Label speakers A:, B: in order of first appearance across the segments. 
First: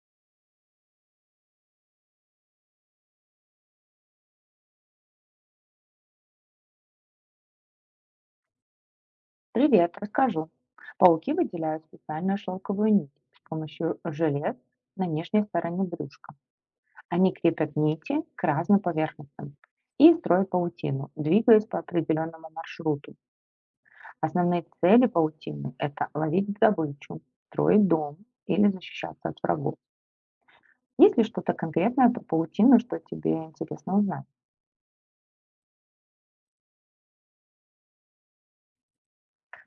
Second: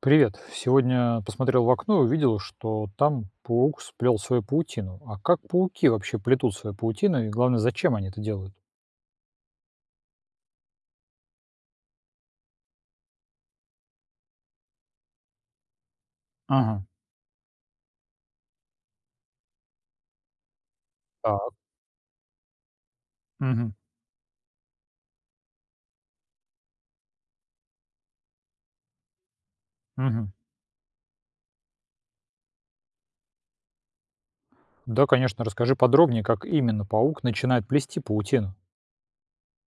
A: Привет. Сегодня посмотрел в окно и увидел, что там паук сплел свою паутину. А как пауки вообще плетут свою паутину и, главное, зачем они это делают?
B: Привет, расскажу. Пауки выделяют специальную шелковую нить с помощью желез на нижней стороне брюшка.
A: Ага.
B: Они крепят нити к разным поверхностям и строят паутину,
A: Так.
B: двигаясь по определенному маршруту.
A: Мгм.
B: Основные цели паутины– это ловить добычу, строить дом или защищаться от врагов.
A: Мгм.
B: Есть ли что-то конкретное про паутину, что тебе интересно узнать?
A: Да, конечно, расскажи подробнее, как именно паук начинает плести паутину.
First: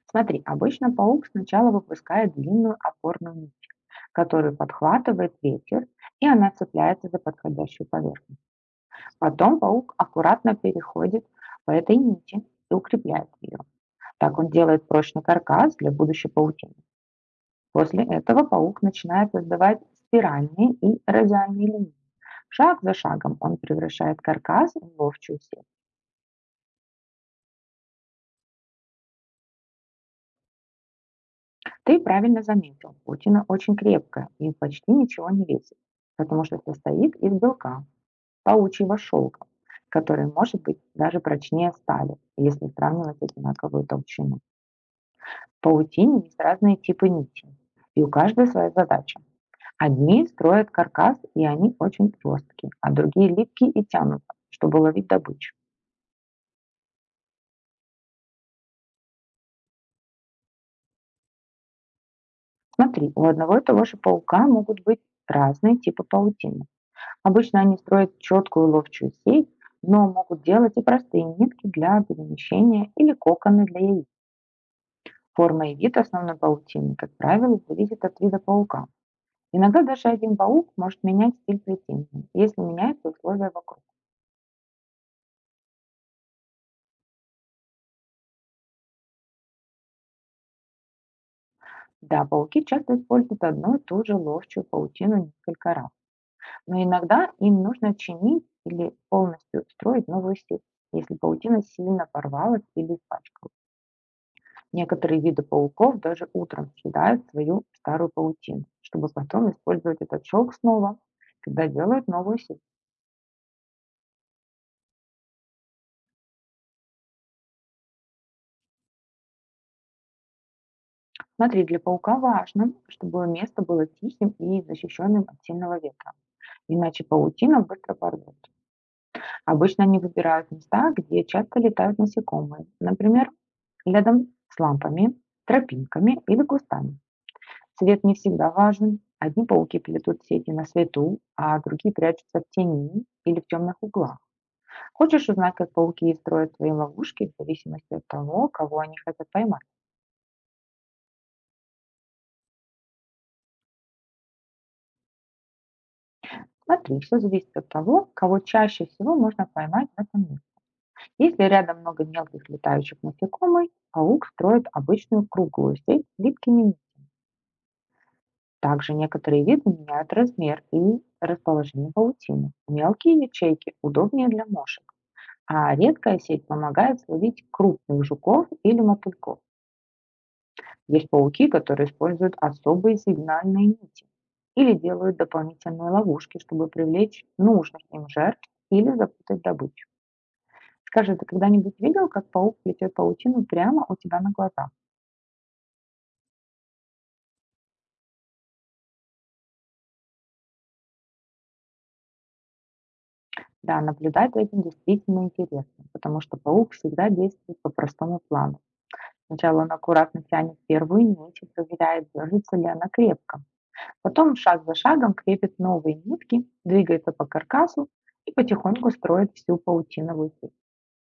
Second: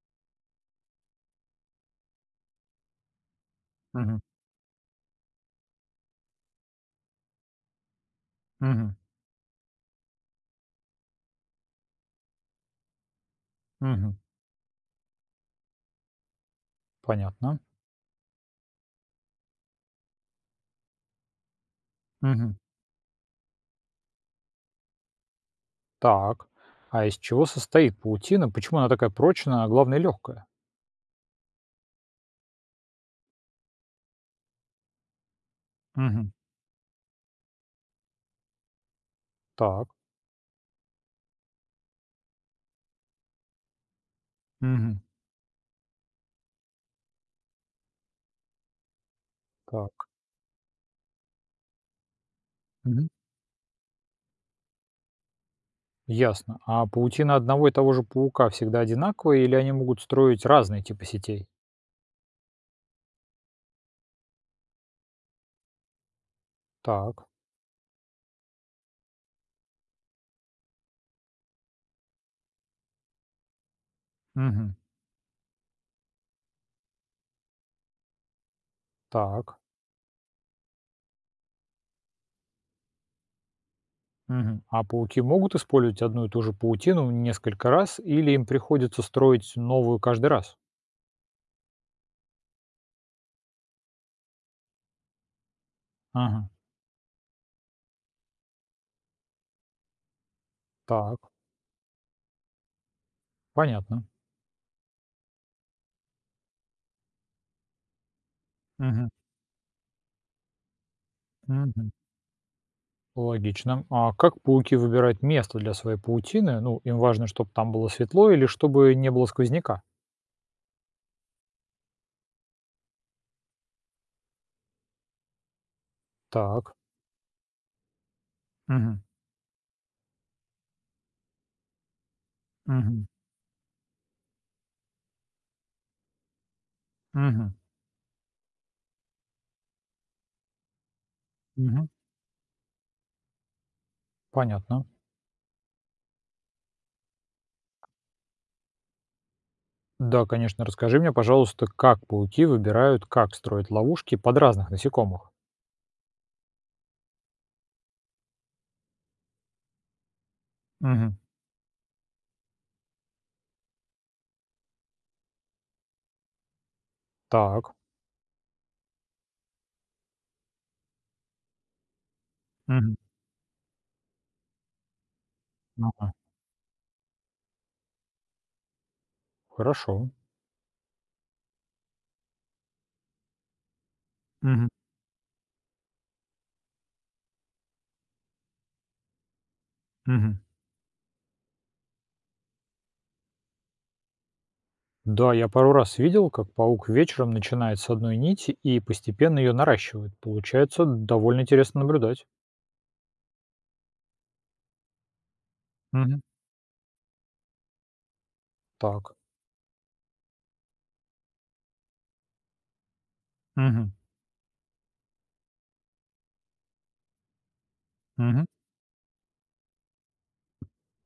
B: Смотри, обычно паук сначала выпускает длинную опорную нить,
A: Мгм.
B: которую подхватывает ветер, и она цепляется за подходящую поверхность.
A: Мгм.
B: Потом паук аккуратно переходит по этой нити и укрепляет ее.
A: Мгм.
B: Так он делает прочный каркас для будущей паутины.
A: Понятно.
B: После этого паук начинает создавать спиральные и радиальные линии.
A: Мгм.
B: Шаг за шагом он превращает каркас в ловчую сеть.
A: Так. А из чего состоит паутина? Почему она такая прочная, а главное легкая?
B: Ты правильно заметил, паутина очень крепкая и почти ничего не весит,
A: Мгм.
B: потому что состоит из белка, паучьего шелка,
A: Так.
B: который может быть даже прочнее стали, если сравнивать одинаковую толщину.
A: Мгм.
B: В паутине есть разные типы нитей, и у каждой своя задача.
A: Так.
B: Одни строят каркас, и они очень жесткие, а другие липкие и тянутся, чтобы ловить добычу.
A: Ясно. А паутина одного и того же паука всегда одинаковая, или они могут строить разные типы сетей?
B: Смотри, у одного и того же паука могут быть разные типы паутины.
A: Так.
B: Обычно они строят четкую ловчую сеть, но могут делать и простые нитки для перемещения или коконы для яиц.
A: Мгм.
B: Форма и вид основной паутины, как правило, зависит от вида паука.
A: Так.
B: Иногда даже один паук может менять стиль плетения, если меняются условия вокруг.
A: Мгм. А пауки могут использовать одну и ту же паутину несколько раз, или им приходится строить новую каждый раз?
B: Да, пауки часто используют одну и ту же ловчую паутину несколько раз,
A: Ага.
B: но иногда им нужно чинить или полностью строить новую сеть, если
A: Так.
B: паутина сильно порвалась или испачкалась.
A: Понятно.
B: Некоторые виды пауков даже утром съедают свою старую паутину, чтобы
A: Мгм.
B: потом использовать этот шелк снова, когда
A: Мгм.
B: делают новую сеть.
A: Логично. А как пауки выбирают место для своей паутины? Ну, им важно, чтобы там было светло, или чтобы не было сквозняка?
B: Смотри, для паука важно, чтобы место было тихим и защищенным от сильного ветра,
A: Так.
B: иначе паутина быстро порвет.
A: Мгм.
B: Обычно они выбирают места, где часто летают насекомые,
A: Мгм.
B: например, рядом с лампами, тропинками или кустами.
A: Мгм.
B: Цвет не всегда важен. Одни пауки плетут сети на свету, а
A: Мгм.
B: другие прячутся в тени или в темных углах.
A: Понятно.
B: Хочешь узнать, как пауки строят свои ловушки в зависимости от того, кого они хотят поймать?
A: Да, конечно. Расскажи мне, пожалуйста, как пауки выбирают, как строить ловушки под разных насекомых?
B: Смотри, все зависит от того, кого чаще всего можно поймать в этом мире.
A: Мгм.
B: Если рядом много мелких летающих насекомых, паук строит обычную круглую сеть с липкими нитями.
A: Так.
B: Также некоторые виды меняют размер и расположение паутины.
A: Мгм.
B: Мелкие ячейки удобнее для мошек, а
A: Ага.
B: редкая сеть помогает словить крупных жуков или мотыльков.
A: Хорошо.
B: Есть пауки, которые используют особые сигнальные нити
A: Мгм.
B: или делают дополнительные ловушки, чтобы привлечь нужных им жертв или запутать добычу.
A: Мгм.
B: Скажи, ты когда-нибудь видел, как паук плетет паутину прямо у тебя на глазах?
A: Да, я пару раз видел, как паук вечером начинает с одной нити и постепенно ее наращивает. Получается довольно интересно наблюдать.
B: Да, наблюдать за этим действительно интересно, потому
A: Мгм.
B: что паук всегда действует по простому плану.
A: Так.
B: Сначала он аккуратно тянет первую нить и проверяет, держится ли она крепко.
A: Мгм.
B: Потом шаг за шагом крепит новые нитки, двигается по каркасу и
A: Мгм.
B: потихоньку строит всю паутиновую сеть.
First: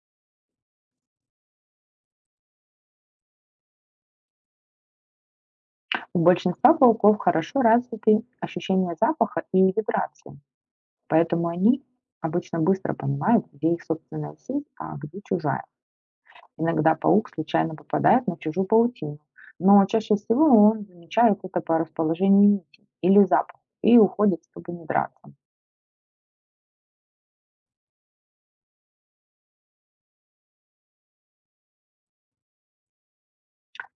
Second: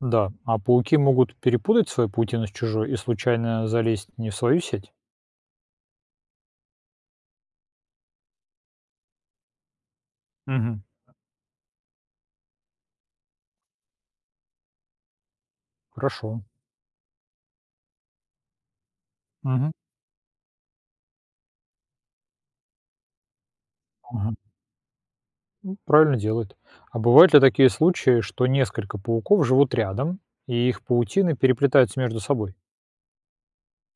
A: Да, а пауки могут перепутать свою паутину с чужой и случайно залезть не в свою сеть?
B: У большинства пауков хорошо развиты ощущения запаха и вибрации,
A: Мгм.
B: поэтому они обычно быстро понимают, где их собственная сеть, а где чужая.
A: Хорошо.
B: Иногда паук случайно попадает на чужую паутину,
A: Мгм.
B: но чаще всего он замечает это по расположению нитей или запаху и
A: Ага.
B: уходит, чтобы не драться.
A: Правильно делает. А бывают ли такие случаи, что несколько пауков живут рядом, и их паутины переплетаются между собой?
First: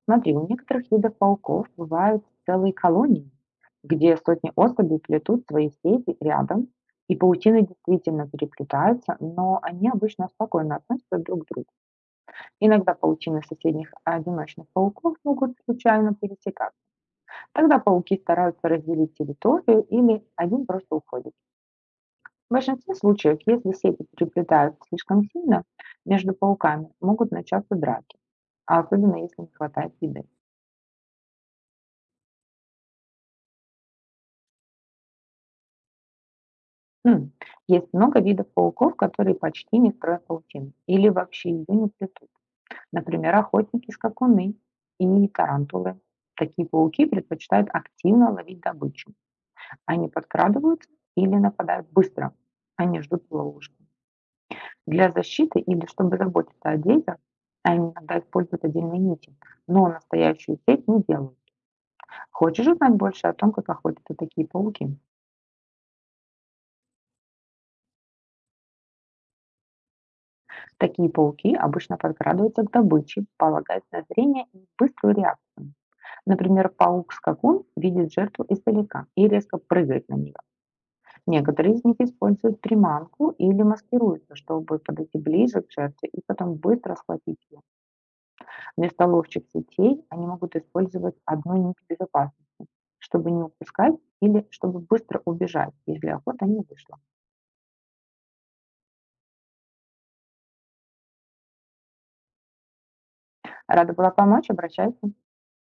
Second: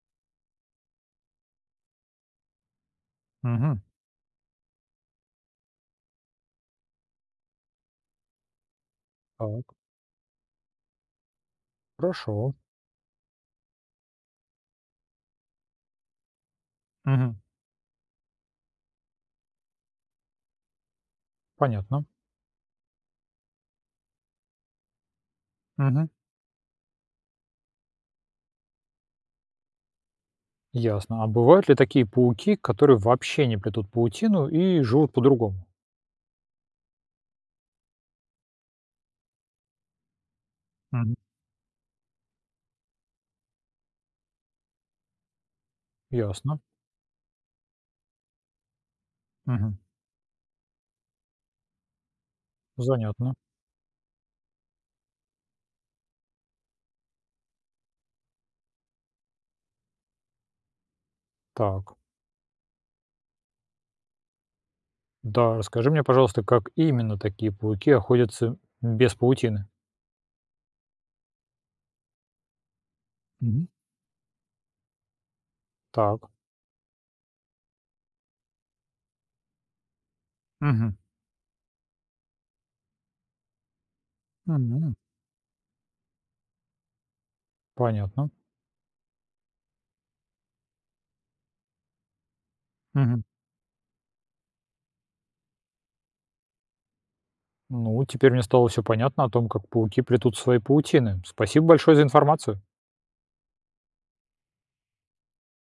B: Смотри, у некоторых видов пауков бывают целые колонии,
A: Мгм.
B: где сотни особей плетут свои сети рядом, и паутины действительно переплетаются, но
A: Так,
B: они обычно спокойно относятся друг к другу.
A: хорошо.
B: Иногда паутины соседних одиночных пауков могут случайно пересекаться.
A: Мгм.
B: Тогда пауки стараются разделить территорию или один просто уходит.
A: Понятно.
B: В большинстве случаев, если сети переплетаются слишком сильно,
A: Мгм.
B: между пауками могут начаться драки, а особенно если не хватает еды.
A: Ясно. А бывают ли такие пауки, которые вообще не плетут паутину и живут по-другому?
B: М, Есть много видов пауков, которые почти не строят паутину или
A: Мгм.
B: вообще ее не плетут. Например, охотники, скакуны и тарантулы.
A: Ясно.
B: Такие пауки предпочитают активно ловить добычу.
A: Мгм.
B: Они подкрадываются или нападают быстро. Они ждут
A: Занятно.
B: ловушки для защиты или чтобы заботиться о детях, а они иногда используют отдельные нити, но настоящую сеть не делают.
A: Так.
B: Хочешь узнать больше о том, как охотятся такие пауки?
A: Да, расскажи мне, пожалуйста, как именно такие пауки охотятся без паутины?
B: Такие пауки обычно подкрадываются к добыче,
A: Мгм.
B: полагаясь на зрение и быструю реакцию.
A: Так,
B: Например, паук-скакун видит жертву издалека и резко прыгает на нее.
A: Мгм.
B: Некоторые из них используют приманку или маскируются, чтобы
A: Мгм.
B: подойти ближе к жертве и потом быстро схватить ее.
A: Понятно.
B: Вместо ловчих сетей они могут использовать одну нить безопасности,
A: Мгм.
B: чтобы не упускать, или чтобы быстро убежать, если охота не вышла.
A: Ну, теперь мне стало все понятно о том, как пауки плетут свои паутины. Спасибо большое за информацию.
B: Рада была помочь, обращайся.